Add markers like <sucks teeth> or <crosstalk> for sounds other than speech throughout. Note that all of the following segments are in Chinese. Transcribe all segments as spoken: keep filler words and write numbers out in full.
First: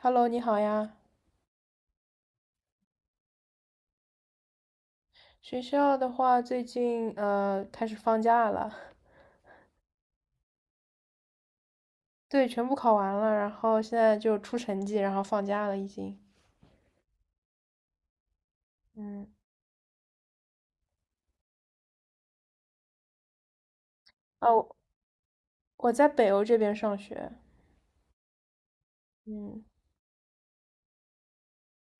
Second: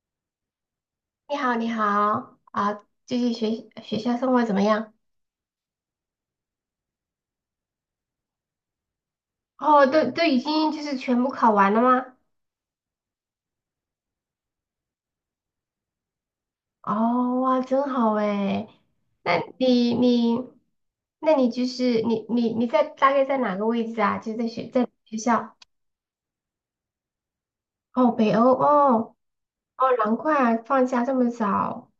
Hello，你好呀。你好，你好啊，最近学学校生活怎么样？学校的话，最近呃开始放假了，哦，都都已经就是全部考完了吗？<laughs> 对，全部考完了，然后现在就出成绩，然后放假了已经。哦，哇，真好诶。嗯，那你你，那你就是你你你在大概在哪个位置啊？就是在哦，学在学校？我在北欧这边上学。哦，北欧哦。嗯，哦，难怪啊放假这么早。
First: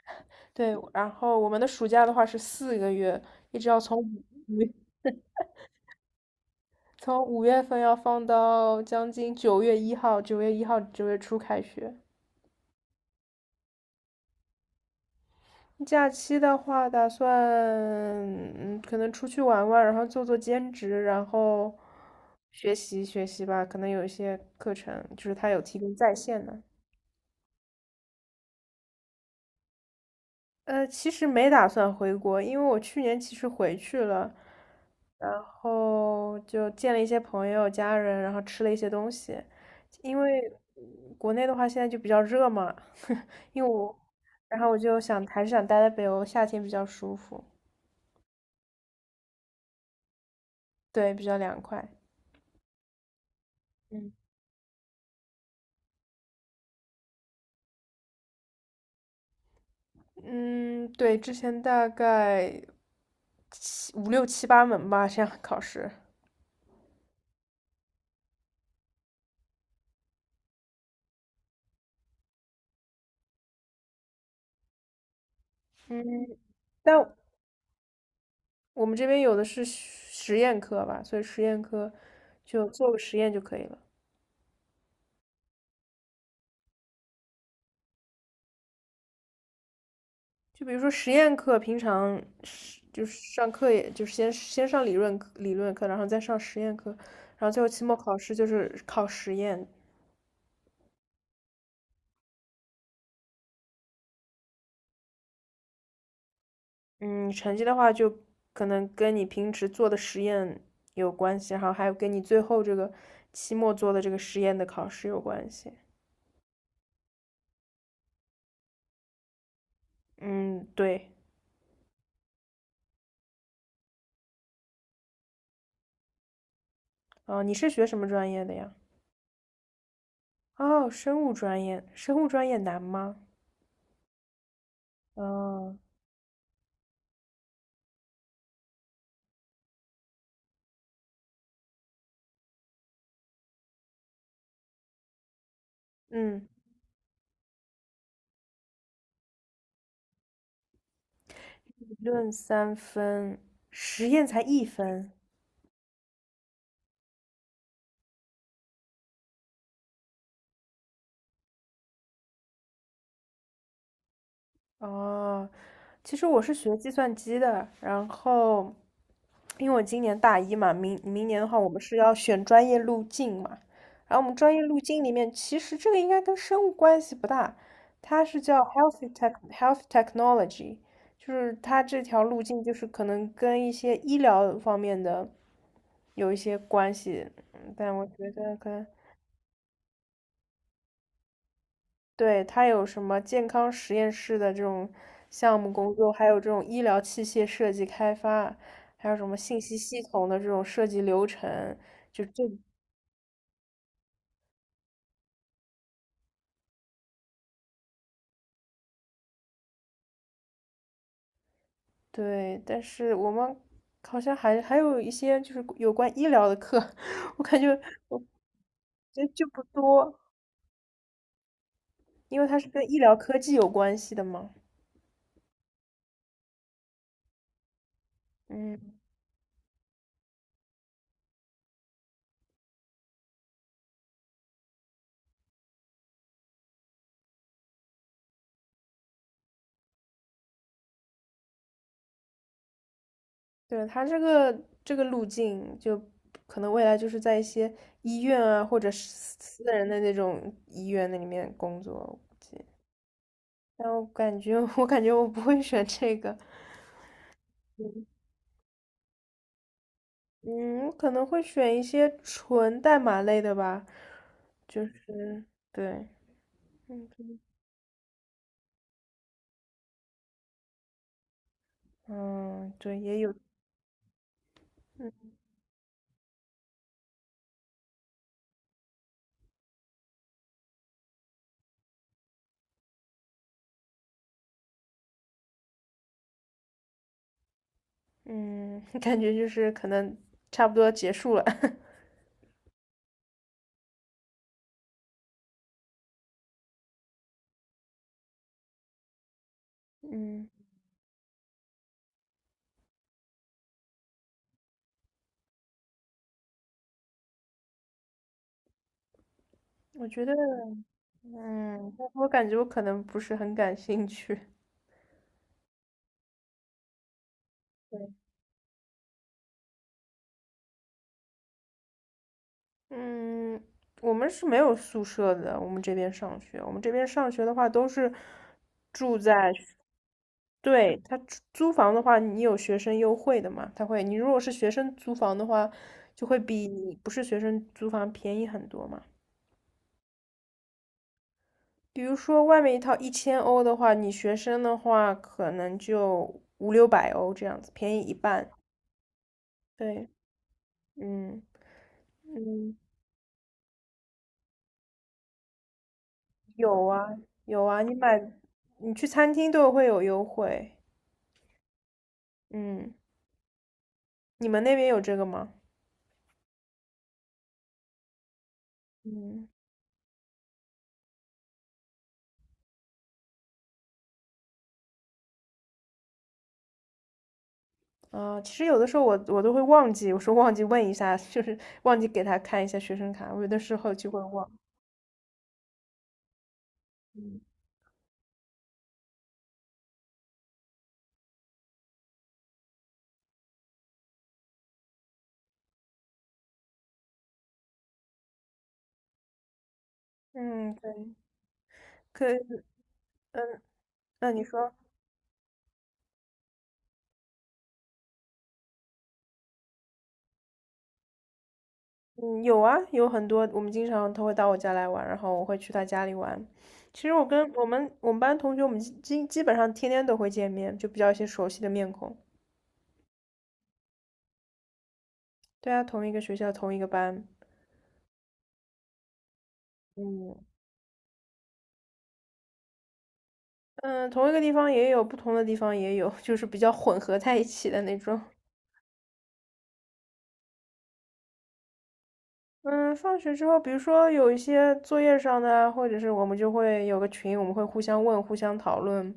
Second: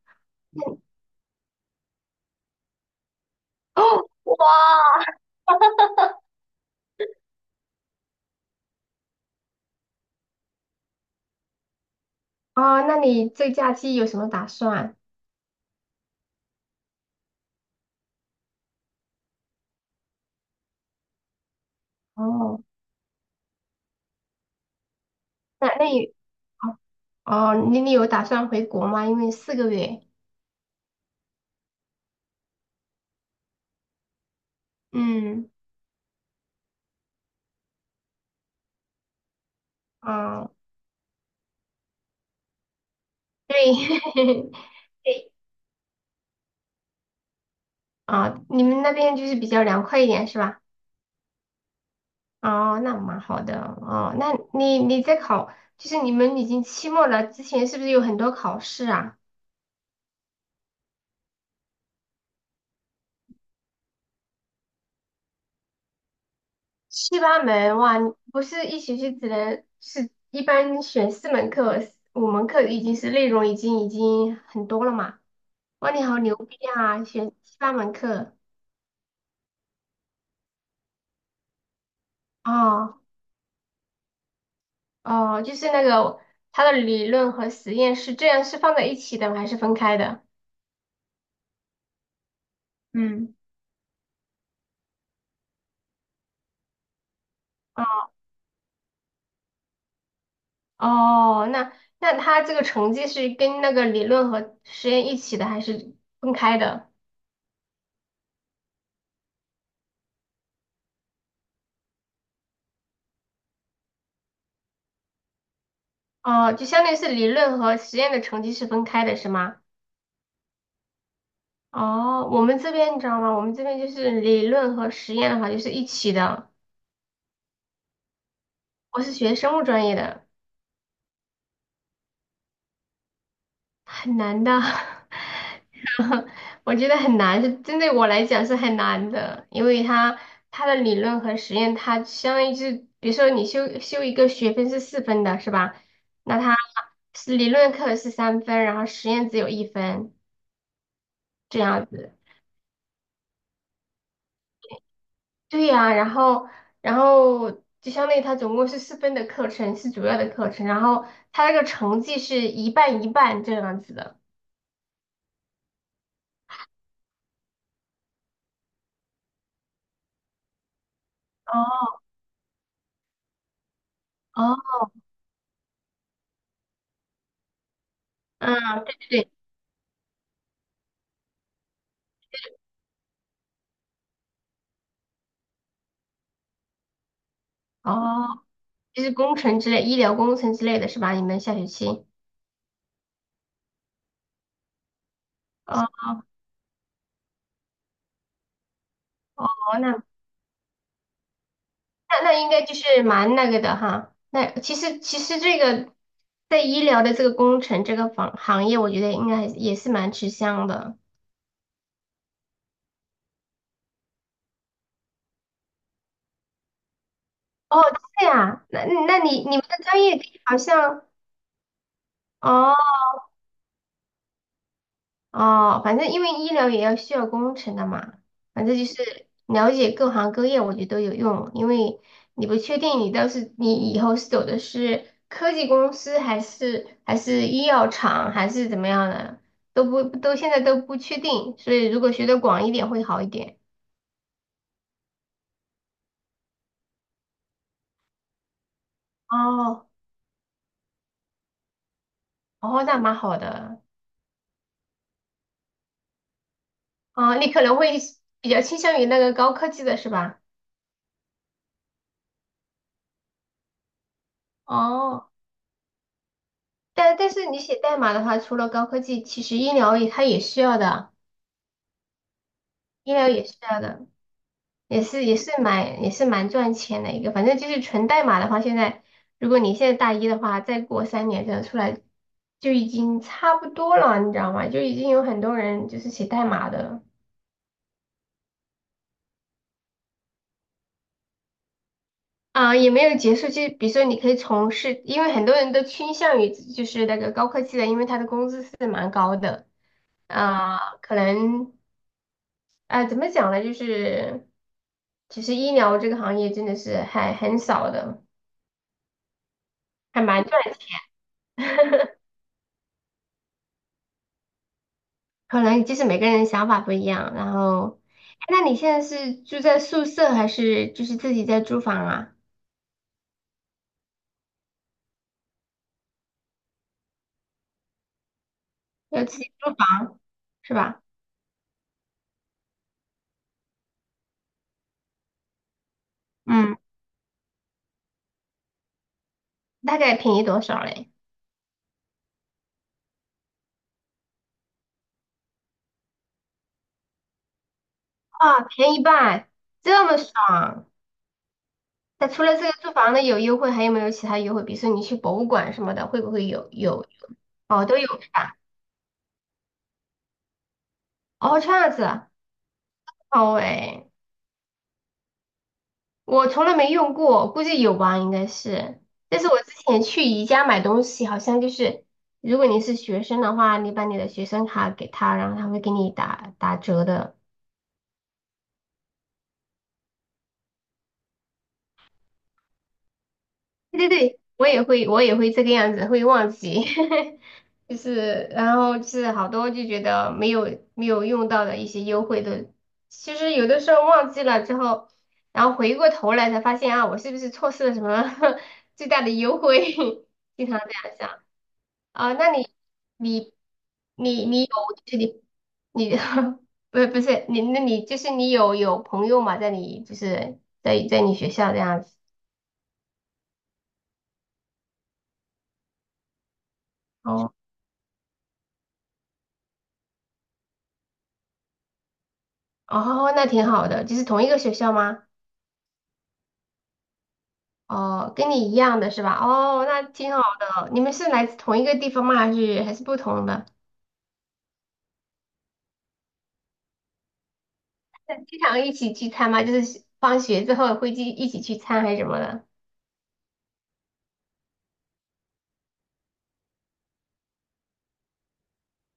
那对，你。然后我们的暑假的话是四个月，一直要哦。从哇。五从五月份要放到将近九月一号，九月一号九月初开学。哦，那你这假期有什么打算？假期的话，打算嗯，可能出去玩玩，然后做做兼职，然后哦，学习学习吧。可能有一些课程，就是他有那提那供你在线的。哦。哦，你你有打算回国吗？因为四个月。呃，其实没打算回国，因为我去年其实回去了，然嗯。后就见了一些朋友、家人，然后吃了一些东西。因为哦，嗯国内的话现在就比较热嘛，因为对。我，<laughs> 然后我就想对。还是想待在北欧，夏天比较舒服，啊，你们那边就是比较凉快一点是吧？对，比较凉快。哦，那蛮好的。嗯。哦，那你你在考，就是你们已经期末了，之前是不是有很多考试啊？嗯，对，之前大概七五六七八门吧，这样考试。七八门哇，你不是一学期只能是一般选四门课，五门课已经是内容已经已经很多了嘛？哇，你好嗯，牛逼啊，但选七八门课。我们这边有的是实验课吧，所以实验课就做个哦。实验就可以了。哦，就是那个它的理论和实验是这样是放在一起的吗还是分开的？就比如说实验课，平常是就是嗯。上课也，就是先先上理论课理论课，然后再上实验课，然后最后期末考试就是考实验。哦，那那他这个成绩是跟那个理论和实验一起的，还是分开的？嗯，成绩的话就可能跟你平时做的实验有关系，然后还有跟你最后这个期末做的这个实验的考试有关系。哦，就相当于是理论和实验的成绩是分开的，是吗？嗯，对，哦，我们这边你知道吗？我们这边就是理论和实验的话就是一起的。呃，你是学什么专业的呀？我是学生物专业的。哦，生物专业，生物专业难吗？很难的。<laughs> 嗯 <laughs> 我觉得很难，是针对我来讲是很难的，因为它它的理论和实验，它相当于是，比如说你修修一个学分是四分的，是吧？那嗯，它是理论课是三分，然后实验只有一分这样理子。论三分，实验才一分。对呀、然后。然后就相当于它总共是四分的课程是主要的课程，然后它那个成绩是一半一半这样子的。哦，其实我是学计算机的，然后因为我今年大一嘛，明明年的话，我们哦。是要选专业路径嘛，然后我们专业哦。路径里面，其实这个应该跟生物关系不大，它是叫 嗯，对 healthy 对对。tech health y technology，就是它这条路径就是可能跟一些医疗方面的有一些关系，嗯，但我觉哦。得可能就是工程之类、医疗工程之类的是吧？你们下学期。对。它有什么健康实验室的这种项目哦。工作，还有这种医疗器械设计开发，还有什么哦，信息系那统的这种设计流程，就那那这，应该就是蛮那个的哈。那其实其实这个在医疗的这个工程这个行行业，我觉得应该还是也是蛮吃香的。对。但是我们好像还还有一些就是有关医疗的课，<laughs> 我感觉哦，我这样，那那就你就你们不的专多，业好像。因为它是跟哦。医疗科技有关系的嘛。哦，反正因为医疗也要需要工程的嘛，反正就嗯，是了解各行各业，我觉得都有用。因为你不确定你到是你以后是走的是科技公司，还是还是医药厂，还是怎么样的，都不都现在都不确定。所以如果学的广一点会好一点。对，它这个这个路径，就可能未来就是在一些医院啊，或者是私哦。人的那种医院那里面工作，我估计。哦，那蛮好的。但我感觉，<laughs> 我感觉我不会选这个，哦，你可能会比较倾向于那个高科技的是吧？嗯，我可能会选一些纯代码类的吧，就哦，是对，嗯但但是你写代码的话，除了高科技，其实医疗也它也需要的。嗯，对，医也疗有，也是这样的，也嗯是也是蛮也是蛮赚钱的一个，反正就是纯代码的话，现在如果你现在大一的话，再过三年这样出来就已经差不多了，你知道吗？就已经有很多人就是写代码的了。嗯，<laughs> 感觉就是可能差不多结束了，<laughs> 啊、也没有结束。就比如说你可以从事，因为很多人都倾向于就是那个高科技的，因为他的工资是蛮高的。嗯，啊、可能。啊、怎么讲呢？就是其实医疗这个行业真的是还很少的，我还觉得，蛮赚钱。嗯，但 <laughs> 是我感觉我可能不是很感兴趣。可能就是每个人想法不一样。然后，哎那你现在是住在宿舍还是就是自己在租房啊？嗯，我们是没有宿舍的，我们这边上学，我们这边上学的话都是住要自己在学，租房是对，吧？他租租房的话，你有学生优惠的嘛？他会，你如果是学生租房的话，就会比嗯，你不是学生租房便宜很多嘛。大概便宜多少嘞？比如说外面一套一千欧的话，你学生的话可能就五六百欧这样子，便宜一半。啊，便宜一半，这对，么爽！嗯那除了这个嗯，租房的有优惠，还有没有其他优惠？比如说你去博物馆什么的，会不会有有有？啊，有啊，哦，你都有买是吧？你去餐厅都会有优惠，哦，这样子啊，嗯。好诶。你们那边有这个吗？我从来没用过，估计有吧，应该是。但嗯，是我之前去宜家买东西，好像就是，如果你是学生的话，你把你的学生卡给他，然后他会给你打打折的。啊，其实有的时候我我都会忘记，我说忘记问一下，就是忘记给他看一下学生卡，我有的时候对对就会对，忘。我也会，我也会这个样子，会忘记。嗯 <laughs> 就是，然后就是好多就觉得没有没有用到的一些优惠的，其实有的时候忘记了之后，然后回过头来才发现啊，我是不是错失了什么 <laughs> 最大的优惠？<laughs> 经嗯，常这对，样想。可啊，以，那你你嗯，那你你你有说，就是你你 <laughs> 不是不是你那你就是你有有朋友嘛，在你就是在在你学校这样子。嗯，有啊，有很多，我们经常他会到我家来玩，然后我会去他家里玩。其实我跟哦。我们我们班同学，我们基基基本上天天都会见面，就比较一些熟悉的面孔。哦，那挺好的，就是同一个学校吗？对啊，同一个学校，同一个班，哦，跟你一样的是吧？哦，那挺嗯好的。你们是来自同一个地方吗？还是还是不同的？嗯，同一个地方也有，不同的地方也有，就是比较混合在一起的那种。那经常一起聚餐吗？就是放学之后会去一起聚餐还是什么的？嗯，放学之后，比如说有一些作业上的啊或者是我们就会有个群，我们会互相问、互相讨论，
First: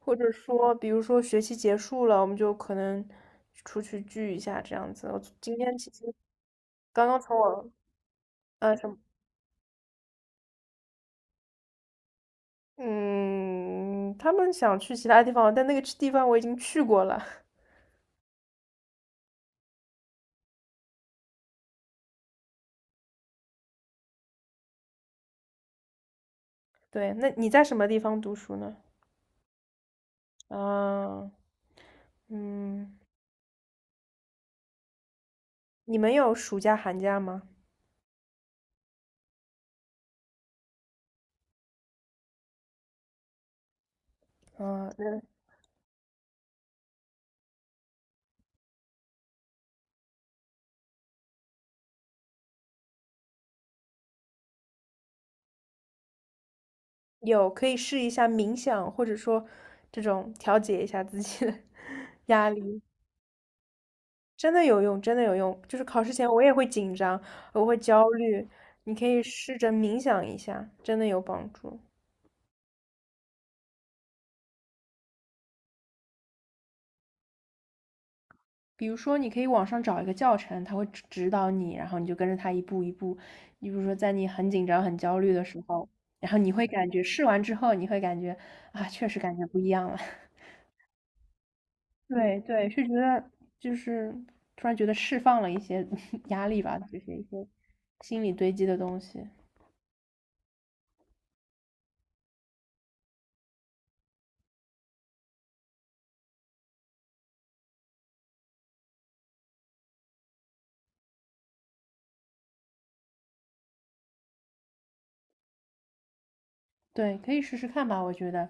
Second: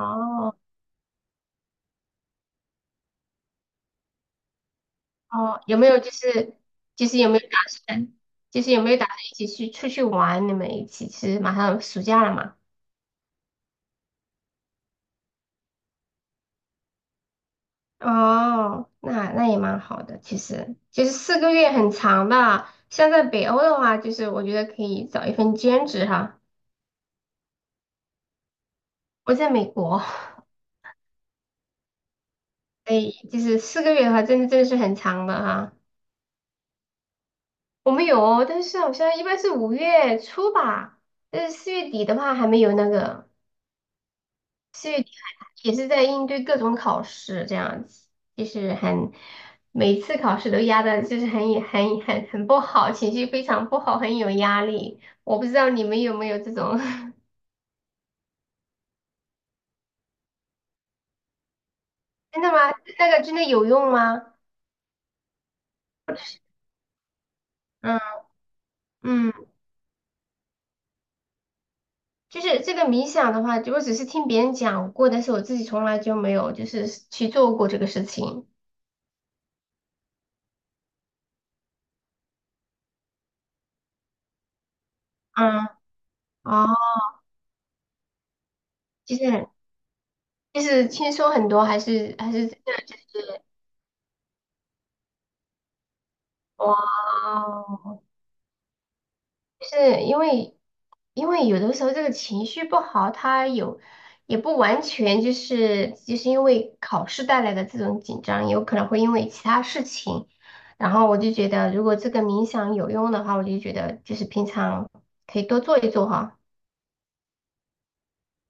或者说，比如说学期结束了，我们就可能出去聚一下这样子。我今哦，天有没其有就实是就刚是刚有从没有打我算，就是呃有什没有么，打算一起去出去玩？你们一起是马上暑假了嘛？嗯，他们想去其他地方，但那个地方我已经去过了。<laughs> 哦，那那也蛮好的，其实就是四个月很长的。像在北欧的话，就是我觉得可以找一份兼职哈。对，那你在什么地方读书呢？我在美国，嗯所嗯，以就是四个月的话，真的真的是很长的哈。你们有暑假、寒假吗？我们有哦，但是好像一般是五月初吧，但是四月底的话还没有那个。嗯，也是在应对各种考试这样子，就是很每次考试都压的，就是很很很很不好，情绪非常不好，很有压力。我不知道你们有没有这种。<laughs> 有，可以试一下冥想，或者说这种调节一下自己的 <laughs> 真压的吗？力，那个真的有用吗？真的有用，真的有用。就是考试前我也会紧张，我会嗯焦虑，你可以嗯。试着冥想一下，真的有帮助。就是这个冥想的话，我只是听别人讲过，但是我自己从来就没有就是去做过这个事情。比如说，你可以网上找一个教程，他会指指导你，然后你就跟着他一步一步。你比如说，在你很紧张、很焦虑的时嗯。候，然后你会哦，感觉试完之后，你会感觉啊，确就实感觉是不一样了。<laughs> 就是轻松很多还是还对是真对，的是觉就得是。就是突然觉得释放了一些 <laughs> 压力吧，哇。就是一些心理堆积的东西。是因为，因为有的时候这个情绪不好，他有也不完全就是就是因为考试带来的这种紧张，有可能会因为其他事情。然后我就觉得，如果这个冥想有用的话，我就觉得就是平常可以多做一做哈。对，可以试试看吧，我觉得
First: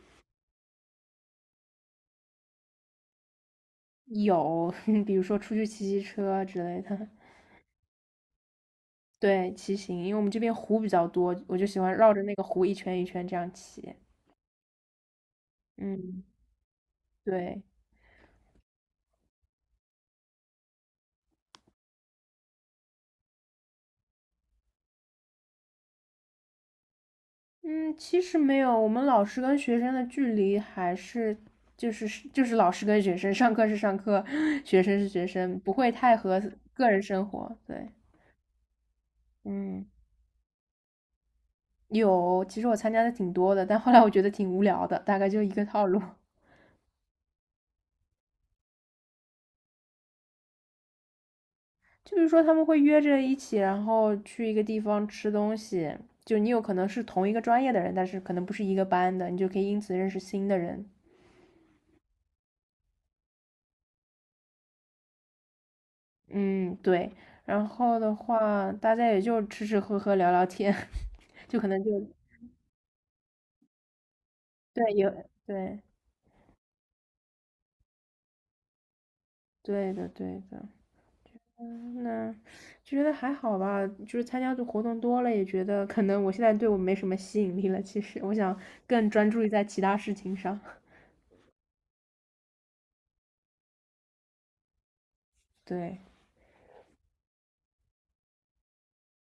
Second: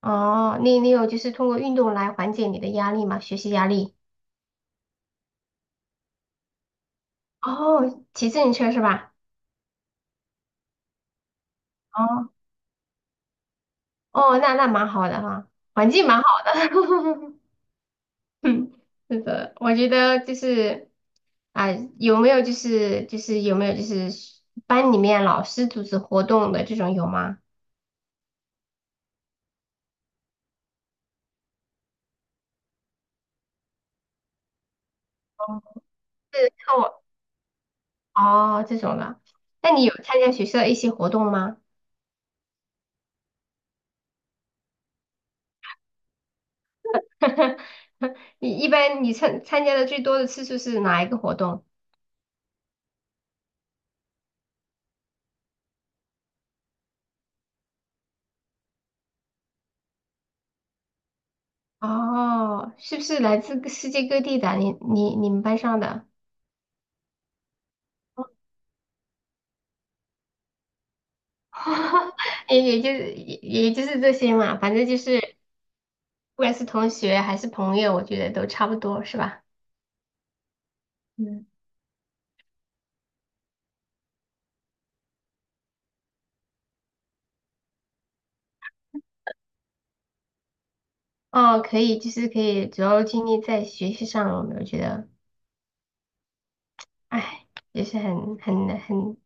哦，你你有就是通过运动来缓解你的压力嘛？学习压力？有，<laughs> 比如说出去骑骑车之类的。哦，骑自行车是吧？对，骑行，因为我们这边湖比较多，我就喜欢绕着哦。那个湖一圈一圈这样骑。哦，那那蛮好的哈，环境蛮嗯，好的。<laughs> 对，<laughs> 嗯，是的，我觉得就是。啊、有没有就是就是有没有就是班里面老师组织活动的这种有吗？嗯，其实没有，我们老师跟学生的距离还是就是是就是老师跟学生，上课是上课，<laughs> <sucks teeth> 学生是学生，不会太和是课个人我。生活。对，哦这种的。那你嗯，有参加学校的一些活动吗？有，其实我参加的挺多的，但后来我觉得挺无聊的，大概就一个套路。<laughs> <laughs> 你一般你参参加的最多的次数是哪一个活动？就是说他们会约着一起，然后去一个地方吃东西，就你有可能是同一个专业的人，但是可能不是一个班的，你就可以因此认识新的人。哦，是不是来自各世界各地的？你你你们班上的。嗯，对。然后的话，大家也就吃吃喝喝聊聊天，<laughs> 就可能就 <laughs> 也也就是也也就是这些嘛，反对，正就有是。对，不管是同学还是朋友，我觉得都差不多，是吧？对的对的。嗯。嗯，那就觉得还好吧，就是参加的活动多了，也觉得可能我现在对我没什么吸引力了。其实我想更专注于在其他事情上。<laughs> 哦，可以，就是可以主要精力在学习上了。我觉得，对，哎，也是很很很。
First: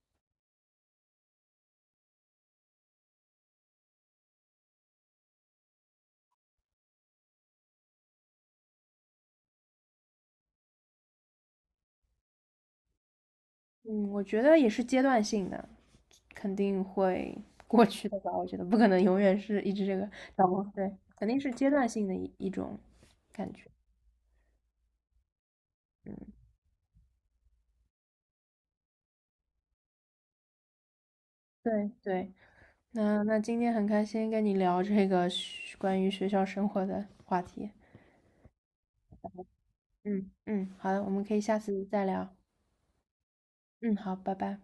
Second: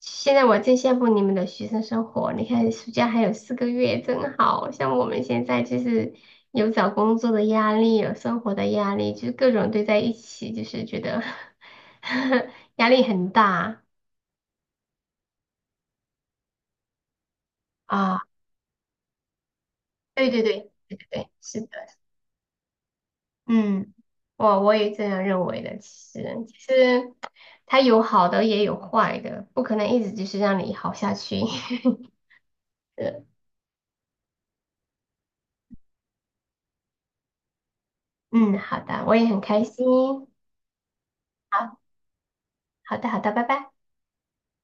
现在我真羡慕你们的学生生活。你看，暑假还有四个月，真好。像我们现在就是有找工作的压力，有生活的压力，就是各种堆在一起，就是觉得 <laughs> 压力很大。嗯，我觉得也是阶段性的，肯定会 <laughs> 过去的啊。吧。我觉得不可能永远是一直这个对对找工。对，对，对对肯对，定是是阶的。段性的一一种感觉。嗯，我我也这样认为的。嗯，其实，其实它有好的也有坏的，不可能一直就是让你好下去。对 <laughs> 对。那是。那今天很开心跟你聊这个学关于学校生活的话题。嗯，好的，我也很开心。嗯嗯，好的，我们可以下好，次再聊。好的，好的，拜拜。嗯，好，拜拜。